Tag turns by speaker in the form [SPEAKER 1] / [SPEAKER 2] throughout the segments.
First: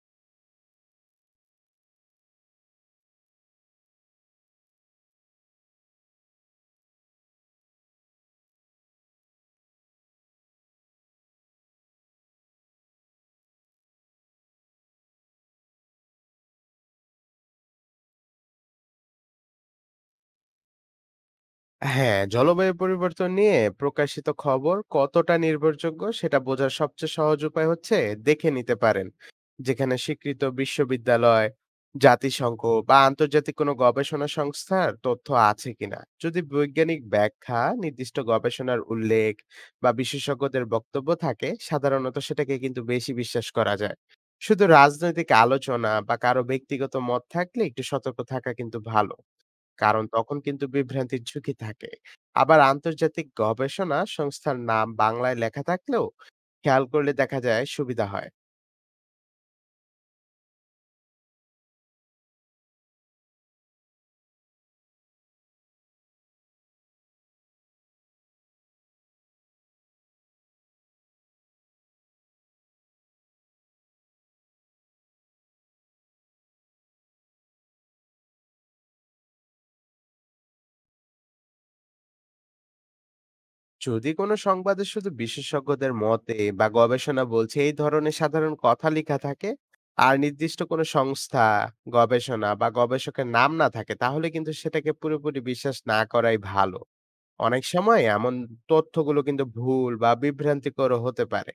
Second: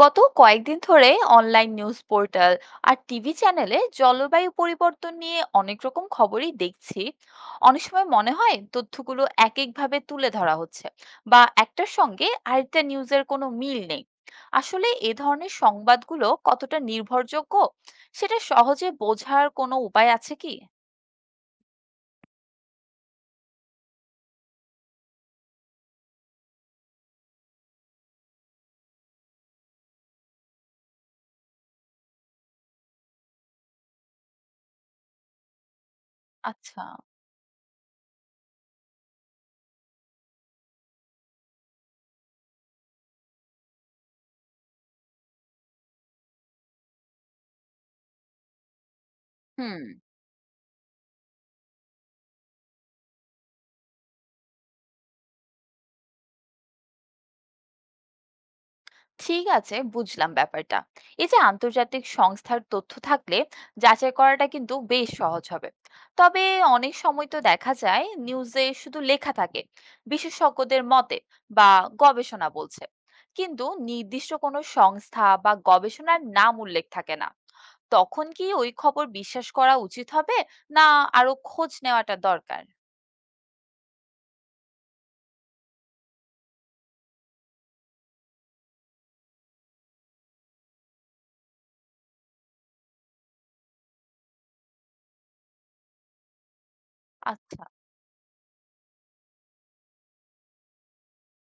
[SPEAKER 1] গত কয়েকদিন ধরে অনলাইন নিউজ পোর্টাল আর টিভি চ্যানেলে জলবায়ু পরিবর্তন নিয়ে অনেক রকম খবরই দেখছি। অনেক সময় মনে হয় তথ্যগুলো এক একভাবে তুলে ধরা হচ্ছে, বা একটার সঙ্গে আরেকটা নিউজের কোনো মিল নেই। আসলে এ ধরনের সংবাদগুলো কতটা নির্ভরযোগ্য, সেটা সহজে বোঝার কোনো উপায় আছে কি?
[SPEAKER 2] হ্যাঁ, জলবায়ু পরিবর্তন নিয়ে প্রকাশিত খবর কতটা নির্ভরযোগ্য সেটা বোঝার সবচেয়ে সহজ উপায় হচ্ছে দেখে নিতে পারেন যেখানে স্বীকৃত বিশ্ববিদ্যালয়, জাতিসংঘ বা আন্তর্জাতিক কোনো গবেষণা সংস্থার তথ্য আছে কিনা। যদি
[SPEAKER 1] আচ্ছা।
[SPEAKER 2] বৈজ্ঞানিক ব্যাখ্যা, নির্দিষ্ট গবেষণার উল্লেখ বা বিশেষজ্ঞদের বক্তব্য থাকে সাধারণত সেটাকে কিন্তু বেশি বিশ্বাস করা যায়। শুধু রাজনৈতিক আলোচনা বা কারো ব্যক্তিগত মত থাকলে একটু সতর্ক থাকা কিন্তু ভালো,
[SPEAKER 1] হুম।
[SPEAKER 2] কারণ তখন কিন্তু বিভ্রান্তির ঝুঁকি থাকে। আবার আন্তর্জাতিক গবেষণা সংস্থার নাম বাংলায় লেখা থাকলেও খেয়াল করলে দেখা যায় সুবিধা হয়।
[SPEAKER 1] ঠিক আছে, বুঝলাম ব্যাপারটা। এই যে আন্তর্জাতিক সংস্থার তথ্য থাকলে যাচাই করাটা কিন্তু বেশ সহজ হবে। তবে অনেক সময় তো দেখা যায় নিউজে শুধু লেখা থাকে বিশেষজ্ঞদের মতে বা গবেষণা বলছে, কিন্তু নির্দিষ্ট কোনো সংস্থা বা গবেষণার নাম উল্লেখ থাকে না। তখন কি ওই খবর বিশ্বাস করা উচিত হবে, না আরো খোঁজ নেওয়াটা দরকার?
[SPEAKER 2] যদি কোনো সংবাদে শুধু বিশেষজ্ঞদের মতে বা গবেষণা বলছে এই ধরনের সাধারণ কথা লেখা থাকে আর নির্দিষ্ট কোনো সংস্থা, গবেষণা বা গবেষকের নাম না থাকে তাহলে কিন্তু সেটাকে পুরোপুরি বিশ্বাস না করাই ভালো। অনেক
[SPEAKER 1] আচ্ছা।
[SPEAKER 2] সময় এমন তথ্যগুলো কিন্তু ভুল বা বিভ্রান্তিকর হতে পারে।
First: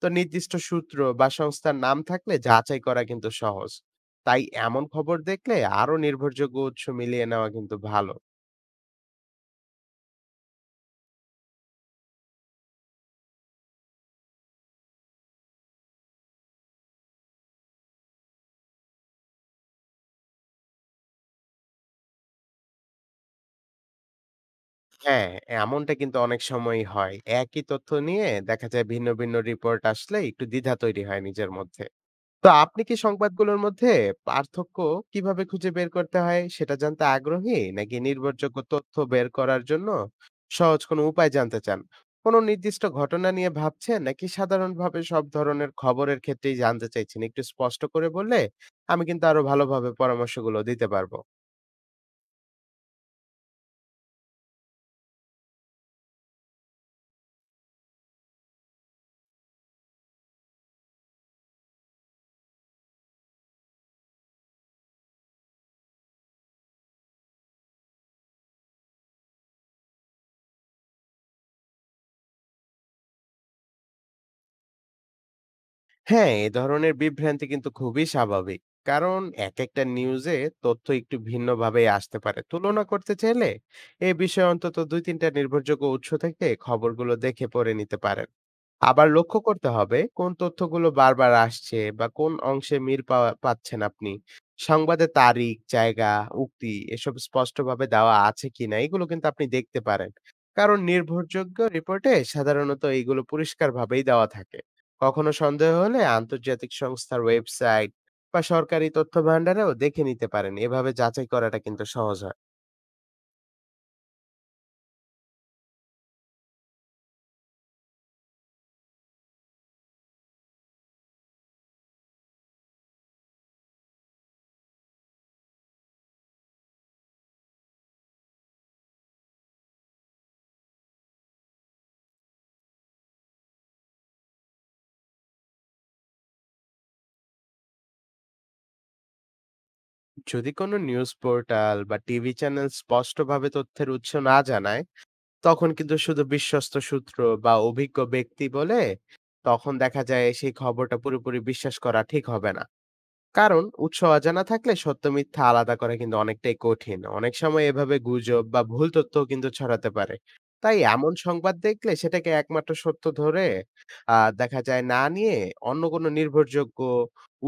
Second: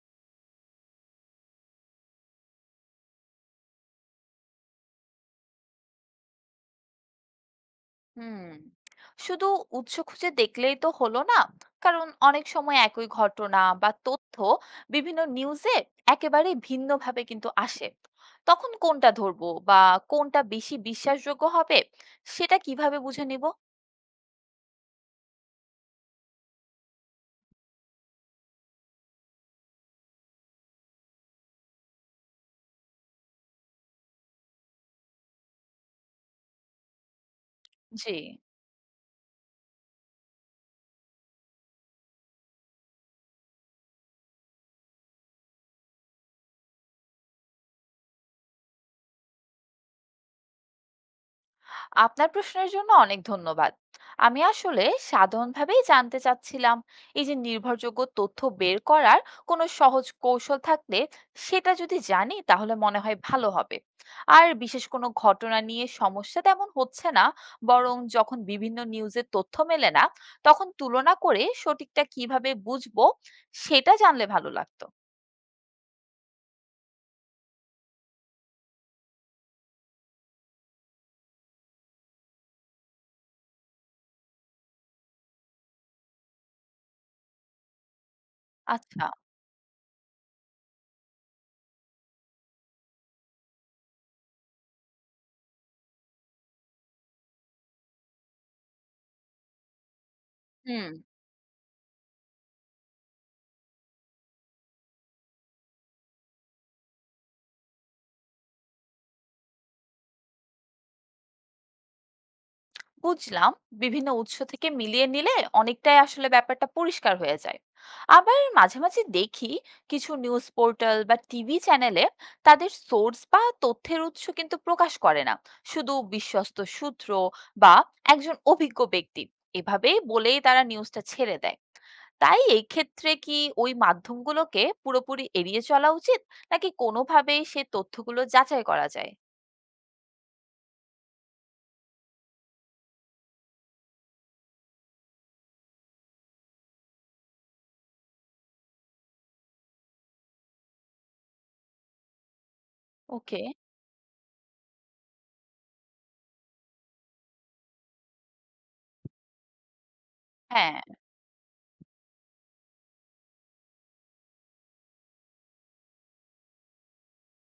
[SPEAKER 2] তো নির্দিষ্ট সূত্র বা সংস্থার নাম থাকলে যাচাই করা কিন্তু সহজ। তাই এমন খবর দেখলে আরো নির্ভরযোগ্য উৎস মিলিয়ে নেওয়া কিন্তু ভালো।
[SPEAKER 1] হুম। শুধু উৎস খুঁজে দেখলেই তো হলো না, কারণ অনেক সময় একই ঘটনা বা তথ্য বিভিন্ন নিউজে একেবারে ভিন্নভাবে কিন্তু আসে। তখন কোনটা ধরবো বা কোনটা বেশি বিশ্বাসযোগ্য হবে, সেটা কিভাবে বুঝে নিব?
[SPEAKER 2] হ্যাঁ, এমনটা কিন্তু অনেক সময়ই হয়। একই তথ্য নিয়ে দেখা যায় ভিন্ন ভিন্ন রিপোর্ট, আসলে একটু দ্বিধা তৈরি হয় নিজের মধ্যে। তো আপনি কি সংবাদগুলোর মধ্যে পার্থক্য কিভাবে খুঁজে বের করতে হয় সেটা জানতে আগ্রহী, নাকি
[SPEAKER 1] জি।
[SPEAKER 2] নির্ভরযোগ্য তথ্য বের করার জন্য সহজ কোনো উপায় জানতে চান? কোনো নির্দিষ্ট ঘটনা নিয়ে ভাবছেন নাকি সাধারণভাবে সব ধরনের খবরের ক্ষেত্রেই জানতে চাইছেন? একটু স্পষ্ট করে বললে আমি কিন্তু আরো ভালোভাবে পরামর্শগুলো দিতে পারবো।
[SPEAKER 1] আপনার প্রশ্নের জন্য অনেক ধন্যবাদ। আমি আসলে সাধারণভাবেই জানতে চাচ্ছিলাম, এই যে নির্ভরযোগ্য তথ্য বের করার কোনো সহজ কৌশল থাকলে সেটা যদি জানি তাহলে মনে হয় ভালো হবে। আর বিশেষ কোনো ঘটনা নিয়ে সমস্যা তেমন হচ্ছে না, বরং যখন বিভিন্ন নিউজের তথ্য মেলে না, তখন তুলনা করে সঠিকটা কিভাবে বুঝবো সেটা জানলে ভালো লাগতো।
[SPEAKER 2] হ্যাঁ, এ ধরনের বিভ্রান্তি কিন্তু খুবই স্বাভাবিক। কারণ একেকটা নিউজে তথ্য একটু ভিন্নভাবেই আসতে পারে। তুলনা করতে চাইলে এ বিষয়ে অন্তত ২-৩ টা নির্ভরযোগ্য উৎস থেকে খবরগুলো দেখে পড়ে নিতে পারেন।
[SPEAKER 1] আচ্ছা।
[SPEAKER 2] আবার লক্ষ্য করতে হবে কোন তথ্যগুলো বারবার আসছে বা কোন অংশে মিল পাচ্ছেন আপনি। সংবাদে তারিখ, জায়গা, উক্তি এসব স্পষ্টভাবে দেওয়া আছে কিনা এগুলো কিন্তু আপনি দেখতে পারেন। কারণ
[SPEAKER 1] হুম।
[SPEAKER 2] নির্ভরযোগ্য রিপোর্টে সাধারণত এগুলো পরিষ্কারভাবেই দেওয়া থাকে। কখনো সন্দেহ হলে আন্তর্জাতিক সংস্থার ওয়েবসাইট বা সরকারি তথ্য ভান্ডারেও দেখে নিতে পারেন। এভাবে যাচাই করাটা কিন্তু সহজ হয়।
[SPEAKER 1] বুঝলাম, বিভিন্ন উৎস থেকে মিলিয়ে নিলে অনেকটাই আসলে ব্যাপারটা পরিষ্কার হয়ে যায়। আবার মাঝে মাঝে দেখি কিছু নিউজ পোর্টাল বা টিভি চ্যানেলে তাদের সোর্স বা তথ্যের উৎস কিন্তু প্রকাশ করে না, শুধু বিশ্বস্ত সূত্র বা একজন অভিজ্ঞ ব্যক্তি এভাবেই বলেই তারা নিউজটা ছেড়ে দেয়। তাই এই ক্ষেত্রে কি ওই মাধ্যমগুলোকে পুরোপুরি এড়িয়ে চলা উচিত, নাকি কোনোভাবেই সে তথ্যগুলো যাচাই করা যায়?
[SPEAKER 2] যদি কোনো নিউজ পোর্টাল বা টিভি চ্যানেল স্পষ্টভাবে তথ্যের উৎস না জানায়, তখন কিন্তু শুধু বিশ্বস্ত সূত্র বা অভিজ্ঞ ব্যক্তি বলে তখন দেখা যায় সেই খবরটা পুরোপুরি বিশ্বাস করা ঠিক হবে না।
[SPEAKER 1] ওকে।
[SPEAKER 2] কারণ উৎস অজানা থাকলে সত্য মিথ্যা আলাদা করা কিন্তু অনেকটাই কঠিন, অনেক সময় এভাবে গুজব বা ভুল তথ্য কিন্তু ছড়াতে পারে। তাই
[SPEAKER 1] হ্যাঁ।
[SPEAKER 2] এমন সংবাদ দেখলে সেটাকে একমাত্র সত্য ধরে দেখা যায় না নিয়ে অন্য কোনো নির্ভরযোগ্য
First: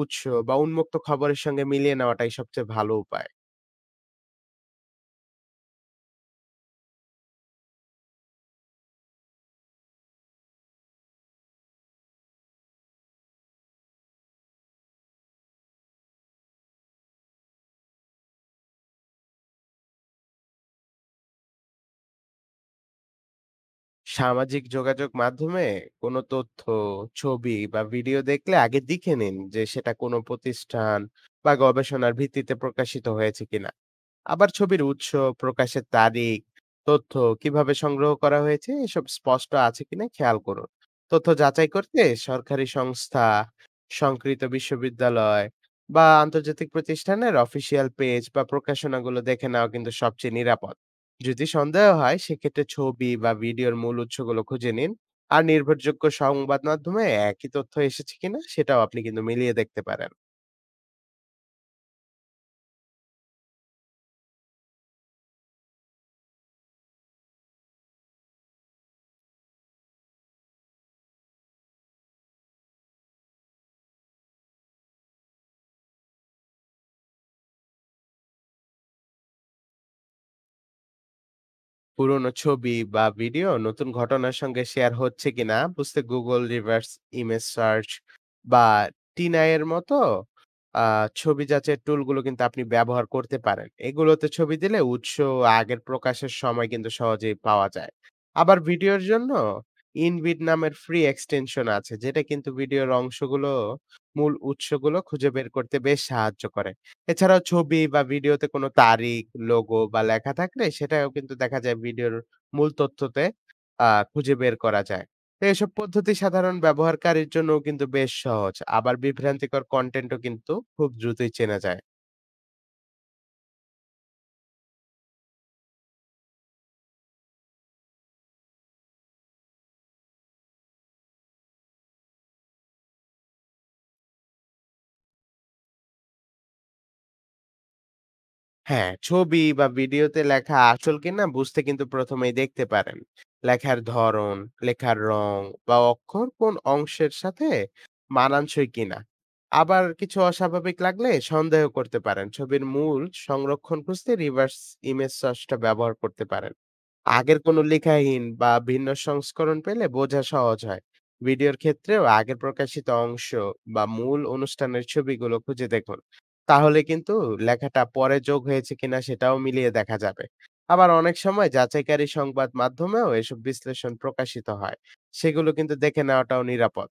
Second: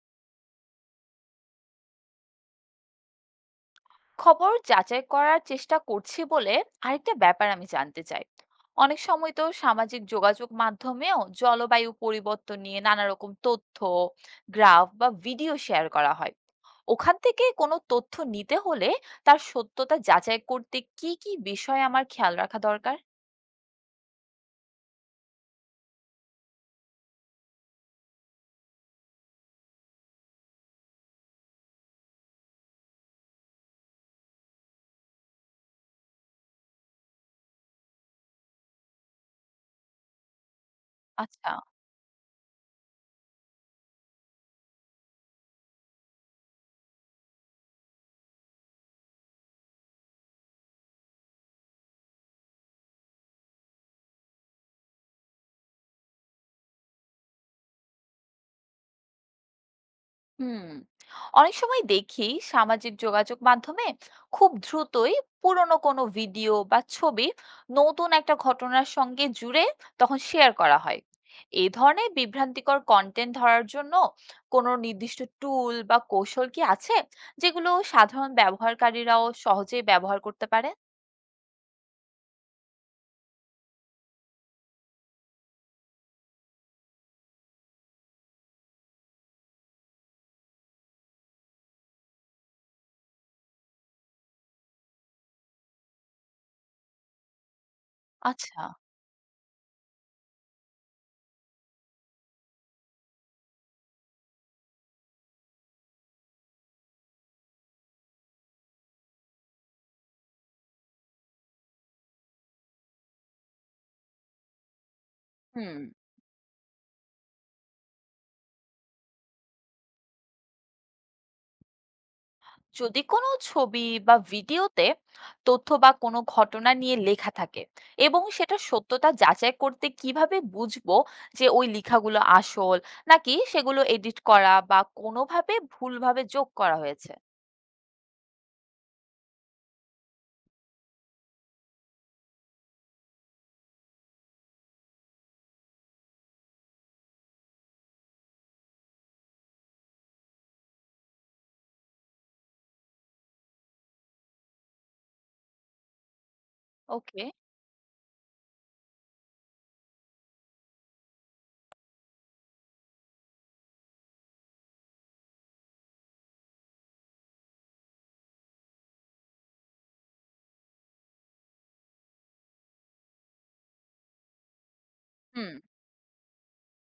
[SPEAKER 2] উৎস বা উন্মুক্ত খবরের সঙ্গে মিলিয়ে নেওয়াটাই সবচেয়ে ভালো উপায়।
[SPEAKER 1] খবর যাচাই করার চেষ্টা করছি বলে আরেকটা ব্যাপার আমি জানতে চাই। অনেক সময় তো সামাজিক যোগাযোগ মাধ্যমেও জলবায়ু পরিবর্তন নিয়ে নানা রকম তথ্য, গ্রাফ বা ভিডিও শেয়ার করা হয়। ওখান থেকে কোনো তথ্য নিতে হলে তার সত্যতা যাচাই করতে কি কি বিষয় আমার খেয়াল রাখা দরকার?
[SPEAKER 2] সামাজিক যোগাযোগ মাধ্যমে কোনো তথ্য, ছবি বা ভিডিও দেখলে আগে দেখে নিন যে সেটা কোনো প্রতিষ্ঠান বা গবেষণার ভিত্তিতে প্রকাশিত হয়েছে কিনা। আবার ছবির উৎস, প্রকাশের তারিখ, তথ্য কিভাবে সংগ্রহ করা হয়েছে এসব স্পষ্ট আছে কিনা খেয়াল করুন। তথ্য
[SPEAKER 1] আচ্ছা।
[SPEAKER 2] যাচাই করতে সরকারি সংস্থা, সংকৃত বিশ্ববিদ্যালয় বা আন্তর্জাতিক প্রতিষ্ঠানের অফিসিয়াল পেজ বা প্রকাশনাগুলো দেখে নেওয়া কিন্তু সবচেয়ে নিরাপদ। যদি সন্দেহ হয় সেক্ষেত্রে ছবি বা ভিডিওর মূল উৎসগুলো খুঁজে নিন আর নির্ভরযোগ্য সংবাদ মাধ্যমে একই তথ্য এসেছে কিনা সেটাও আপনি কিন্তু মিলিয়ে দেখতে পারেন।
[SPEAKER 1] হুম। অনেক সময় দেখি সামাজিক যোগাযোগ মাধ্যমে খুব দ্রুতই পুরনো কোনো ভিডিও বা ছবি নতুন একটা ঘটনার সঙ্গে জুড়ে তখন শেয়ার করা হয়। এই ধরনের বিভ্রান্তিকর কন্টেন্ট ধরার জন্য কোনো নির্দিষ্ট টুল বা কৌশল কি আছে, যেগুলো সাধারণ ব্যবহারকারীরাও সহজেই ব্যবহার করতে পারে?
[SPEAKER 2] পুরোনো ছবি বা ভিডিও নতুন ঘটনার সঙ্গে শেয়ার হচ্ছে কিনা বুঝতে গুগল রিভার্স ইমেজ সার্চ বা টিনাই এর মতো ছবি যাচাইয়ের টুলগুলো কিন্তু আপনি ব্যবহার করতে পারেন। এগুলোতে ছবি দিলে উৎস ও আগের প্রকাশের সময় কিন্তু সহজেই পাওয়া যায়। আবার
[SPEAKER 1] আচ্ছা।
[SPEAKER 2] ভিডিওর জন্য ইনবিড নামের ফ্রি এক্সটেনশন আছে, যেটা কিন্তু ভিডিওর অংশগুলো, মূল উৎসগুলো খুঁজে বের করতে বেশ সাহায্য করে। এছাড়াও ছবি বা ভিডিওতে কোনো তারিখ, লোগো বা লেখা থাকলে সেটাও কিন্তু দেখা যায় ভিডিওর মূল তথ্যতে খুঁজে বের করা যায়। তো এসব
[SPEAKER 1] হুম।
[SPEAKER 2] পদ্ধতি সাধারণ ব্যবহারকারীর জন্যও কিন্তু বেশ সহজ। আবার বিভ্রান্তিকর কনটেন্টও কিন্তু খুব দ্রুতই চেনা যায়।
[SPEAKER 1] যদি কোনো ছবি বা ভিডিওতে তথ্য বা কোনো ঘটনা নিয়ে লেখা থাকে, এবং সেটা সত্যতা যাচাই করতে কিভাবে বুঝবো যে ওই লেখাগুলো আসল, নাকি সেগুলো এডিট করা বা কোনোভাবে ভুলভাবে যোগ করা হয়েছে?
[SPEAKER 2] হ্যাঁ, ছবি বা ভিডিওতে লেখা আসল কিনা বুঝতে কিন্তু প্রথমেই দেখতে পারেন লেখার ধরন, লেখার রং বা অক্ষর কোন অংশের সাথে মানানসই কিনা। আবার কিছু অস্বাভাবিক লাগলে সন্দেহ করতে পারেন। ছবির মূল সংরক্ষণ খুঁজতে রিভার্স ইমেজ সার্চটা ব্যবহার করতে পারেন।
[SPEAKER 1] ওকে।
[SPEAKER 2] আগের কোনো লেখাহীন বা ভিন্ন সংস্করণ পেলে বোঝা সহজ হয়। ভিডিওর ক্ষেত্রেও আগের প্রকাশিত অংশ বা মূল অনুষ্ঠানের ছবিগুলো খুঁজে দেখুন, তাহলে কিন্তু লেখাটা পরে যোগ হয়েছে কিনা সেটাও মিলিয়ে দেখা যাবে। আবার অনেক সময় যাচাইকারী সংবাদ মাধ্যমেও এসব বিশ্লেষণ প্রকাশিত হয়। সেগুলো
[SPEAKER 1] হুম।
[SPEAKER 2] কিন্তু দেখে নেওয়াটাও নিরাপদ।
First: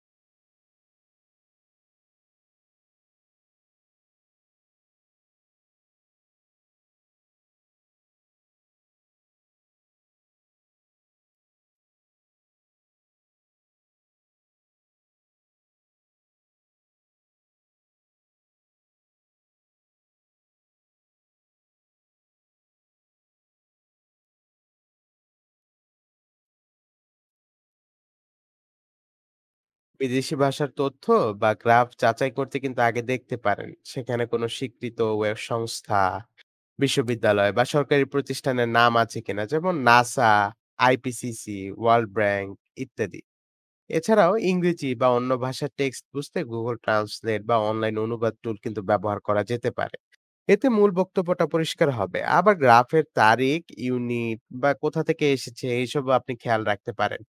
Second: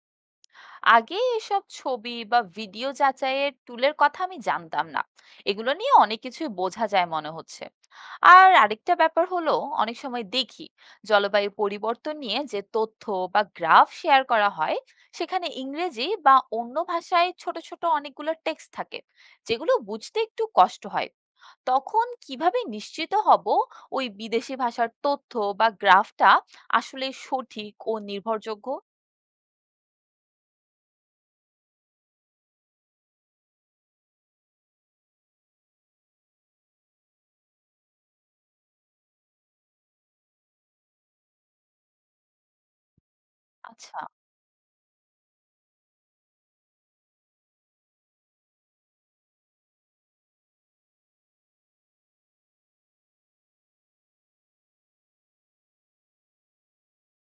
[SPEAKER 1] আগে এসব ছবি বা ভিডিও যাচাইয়ের টুলের কথা আমি জানতাম না, এগুলো নিয়ে অনেক কিছুই বোঝা যায় মনে হচ্ছে। আর আরেকটা ব্যাপার হলো, অনেক সময় দেখি জলবায়ু পরিবর্তন নিয়ে যে তথ্য বা গ্রাফ শেয়ার করা হয় সেখানে ইংরেজি বা অন্য ভাষায় ছোট ছোট অনেকগুলো টেক্সট থাকে, যেগুলো বুঝতে একটু কষ্ট হয়। তখন কিভাবে নিশ্চিত হব ওই বিদেশি ভাষার তথ্য বা গ্রাফটা আসলে সঠিক ও নির্ভরযোগ্য?
[SPEAKER 2] বিদেশি ভাষার তথ্য বা গ্রাফ যাচাই করতে কিন্তু আগে দেখতে পারেন। সেখানে কোনো স্বীকৃত ওয়েব সংস্থা, বিশ্ববিদ্যালয় বা সরকারি প্রতিষ্ঠানের নাম আছে কিনা, যেমন নাসা, আইপিসিসি, ওয়ার্ল্ড ব্যাংক ইত্যাদি।
[SPEAKER 1] আচ্ছা।
[SPEAKER 2] এছাড়াও ইংরেজি বা অন্য ভাষার টেক্সট বুঝতে গুগল ট্রান্সলেট বা অনলাইন অনুবাদ টুল কিন্তু ব্যবহার করা যেতে পারে। এতে মূল বক্তব্যটা পরিষ্কার হবে। আবার গ্রাফের তারিখ, ইউনিট বা কোথা থেকে এসেছে এইসব আপনি খেয়াল রাখতে পারেন।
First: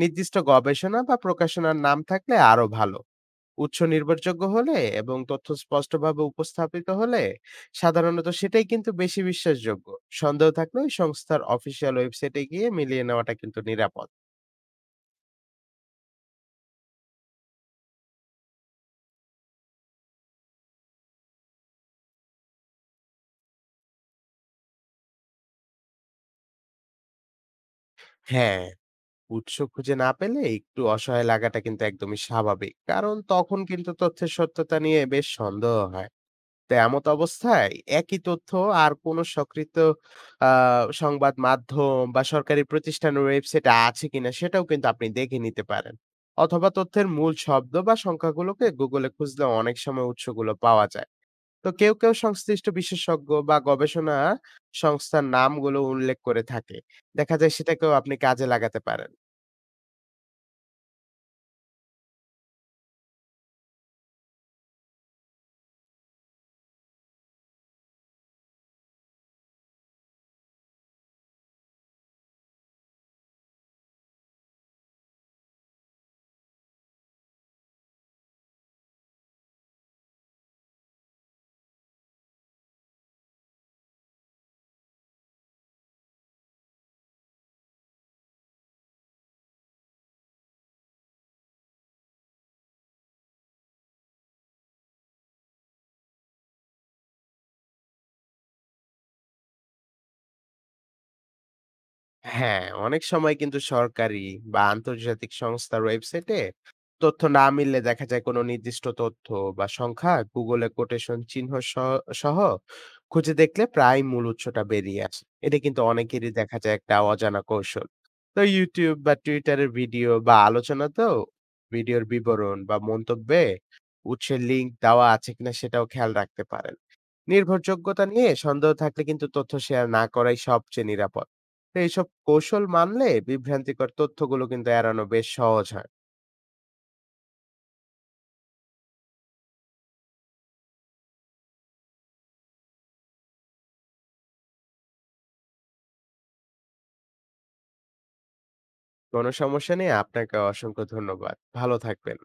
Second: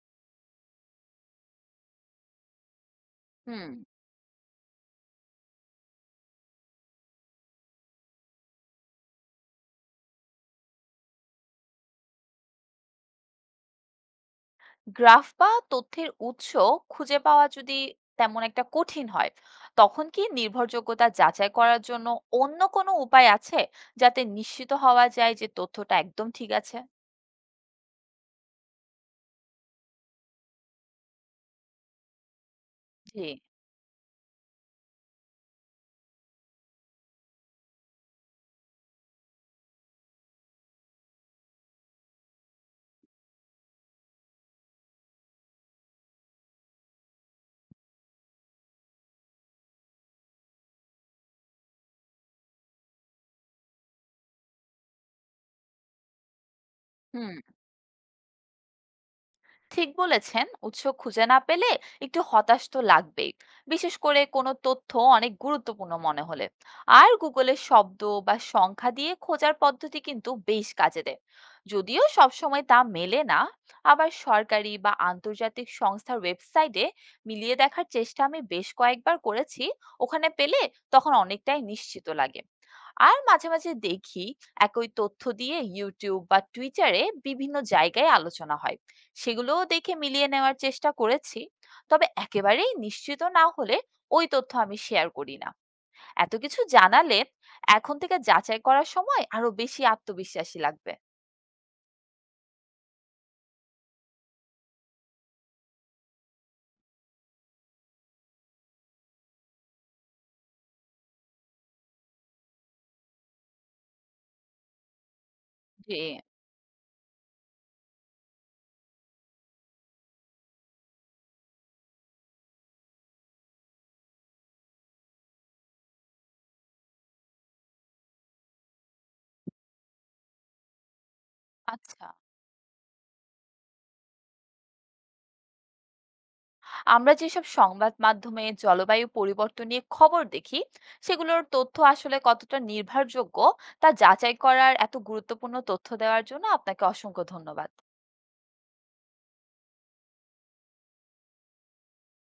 [SPEAKER 2] নির্দিষ্ট গবেষণা বা প্রকাশনার নাম থাকলে আরো ভালো।
[SPEAKER 1] হুম।
[SPEAKER 2] উৎস নির্ভরযোগ্য হলে এবং তথ্য স্পষ্টভাবে উপস্থাপিত হলে সাধারণত সেটাই কিন্তু বেশি বিশ্বাসযোগ্য। সন্দেহ থাকলে ওই সংস্থার অফিসিয়াল ওয়েবসাইটে গিয়ে মিলিয়ে নেওয়াটা কিন্তু নিরাপদ।
[SPEAKER 1] গ্রাফ বা তথ্যের উৎস খুঁজে পাওয়া যদি তেমন একটা কঠিন হয়, তখন কি নির্ভরযোগ্যতা যাচাই করার জন্য অন্য কোনো উপায় আছে, যাতে নিশ্চিত হওয়া যায় যে তথ্যটা একদম ঠিক আছে?
[SPEAKER 2] হ্যাঁ, উৎস খুঁজে না পেলে একটু অসহায় লাগাটা কিন্তু একদমই স্বাভাবিক, কারণ
[SPEAKER 1] জি।
[SPEAKER 2] তখন কিন্তু তথ্যের সত্যতা নিয়ে বেশ সন্দেহ হয়। তো এমত অবস্থায় একই তথ্য আর কোন স্বীকৃত সংবাদ মাধ্যম বা সরকারি প্রতিষ্ঠানের ওয়েবসাইটে আছে কিনা সেটাও কিন্তু আপনি দেখে নিতে পারেন। অথবা তথ্যের মূল শব্দ বা সংখ্যাগুলোকে গুগলে খুঁজলে অনেক সময় উৎসগুলো পাওয়া যায়। তো কেউ কেউ সংশ্লিষ্ট বিশেষজ্ঞ বা গবেষণা সংস্থার নামগুলো উল্লেখ করে থাকে, দেখা
[SPEAKER 1] হুম।
[SPEAKER 2] যায় সেটাকেও আপনি কাজে লাগাতে পারেন।
[SPEAKER 1] ঠিক বলেছেন, উৎস খুঁজে না পেলে একটু হতাশ তো লাগবেই, বিশেষ করে কোনো তথ্য অনেক গুরুত্বপূর্ণ মনে হলে। আর গুগলের শব্দ বা সংখ্যা দিয়ে খোঁজার পদ্ধতি কিন্তু বেশ কাজে দেয়, যদিও সবসময় তা মেলে না। আবার সরকারি বা আন্তর্জাতিক সংস্থার ওয়েবসাইটে মিলিয়ে দেখার চেষ্টা আমি বেশ কয়েকবার করেছি, ওখানে পেলে তখন অনেকটাই নিশ্চিত লাগে। আর মাঝে মাঝে দেখি একই তথ্য দিয়ে ইউটিউব বা টুইটারে বিভিন্ন জায়গায় আলোচনা হয়, সেগুলোও দেখে মিলিয়ে নেওয়ার চেষ্টা করেছি। তবে একেবারেই নিশ্চিত না হলে ওই তথ্য আমি শেয়ার করি না। এত কিছু জানালে এখন থেকে যাচাই করার সময় আরো বেশি আত্মবিশ্বাসী লাগবে।
[SPEAKER 2] হ্যাঁ, অনেক সময় কিন্তু সরকারি বা আন্তর্জাতিক সংস্থার ওয়েবসাইটে তথ্য না মিললে দেখা যায় কোনো নির্দিষ্ট তথ্য বা সংখ্যা গুগলে কোটেশন চিহ্ন সহ খুঁজে দেখলে প্রায় মূল উৎসটা বেরিয়ে আসে। এটা কিন্তু
[SPEAKER 1] জি।
[SPEAKER 2] অনেকেরই দেখা যায় একটা অজানা কৌশল। তো ইউটিউব বা টুইটারের ভিডিও বা আলোচনাতেও ভিডিওর বিবরণ বা মন্তব্যে উৎসের লিঙ্ক দেওয়া আছে কিনা সেটাও খেয়াল রাখতে পারেন। নির্ভরযোগ্যতা নিয়ে সন্দেহ থাকলে কিন্তু তথ্য শেয়ার না করাই সবচেয়ে নিরাপদ। তো এইসব
[SPEAKER 1] আচ্ছা,
[SPEAKER 2] কৌশল মানলে বিভ্রান্তিকর তথ্যগুলো কিন্তু এড়ানো বেশ সহজ হয়।
[SPEAKER 1] আমরা যেসব সংবাদ মাধ্যমে জলবায়ু পরিবর্তন নিয়ে খবর দেখি সেগুলোর তথ্য আসলে কতটা নির্ভরযোগ্য তা যাচাই করার এত গুরুত্বপূর্ণ তথ্য দেওয়ার জন্য আপনাকে অসংখ্য ধন্যবাদ।
[SPEAKER 2] কোনো সমস্যা নেই, আপনাকে অসংখ্য ধন্যবাদ, ভালো থাকবেন।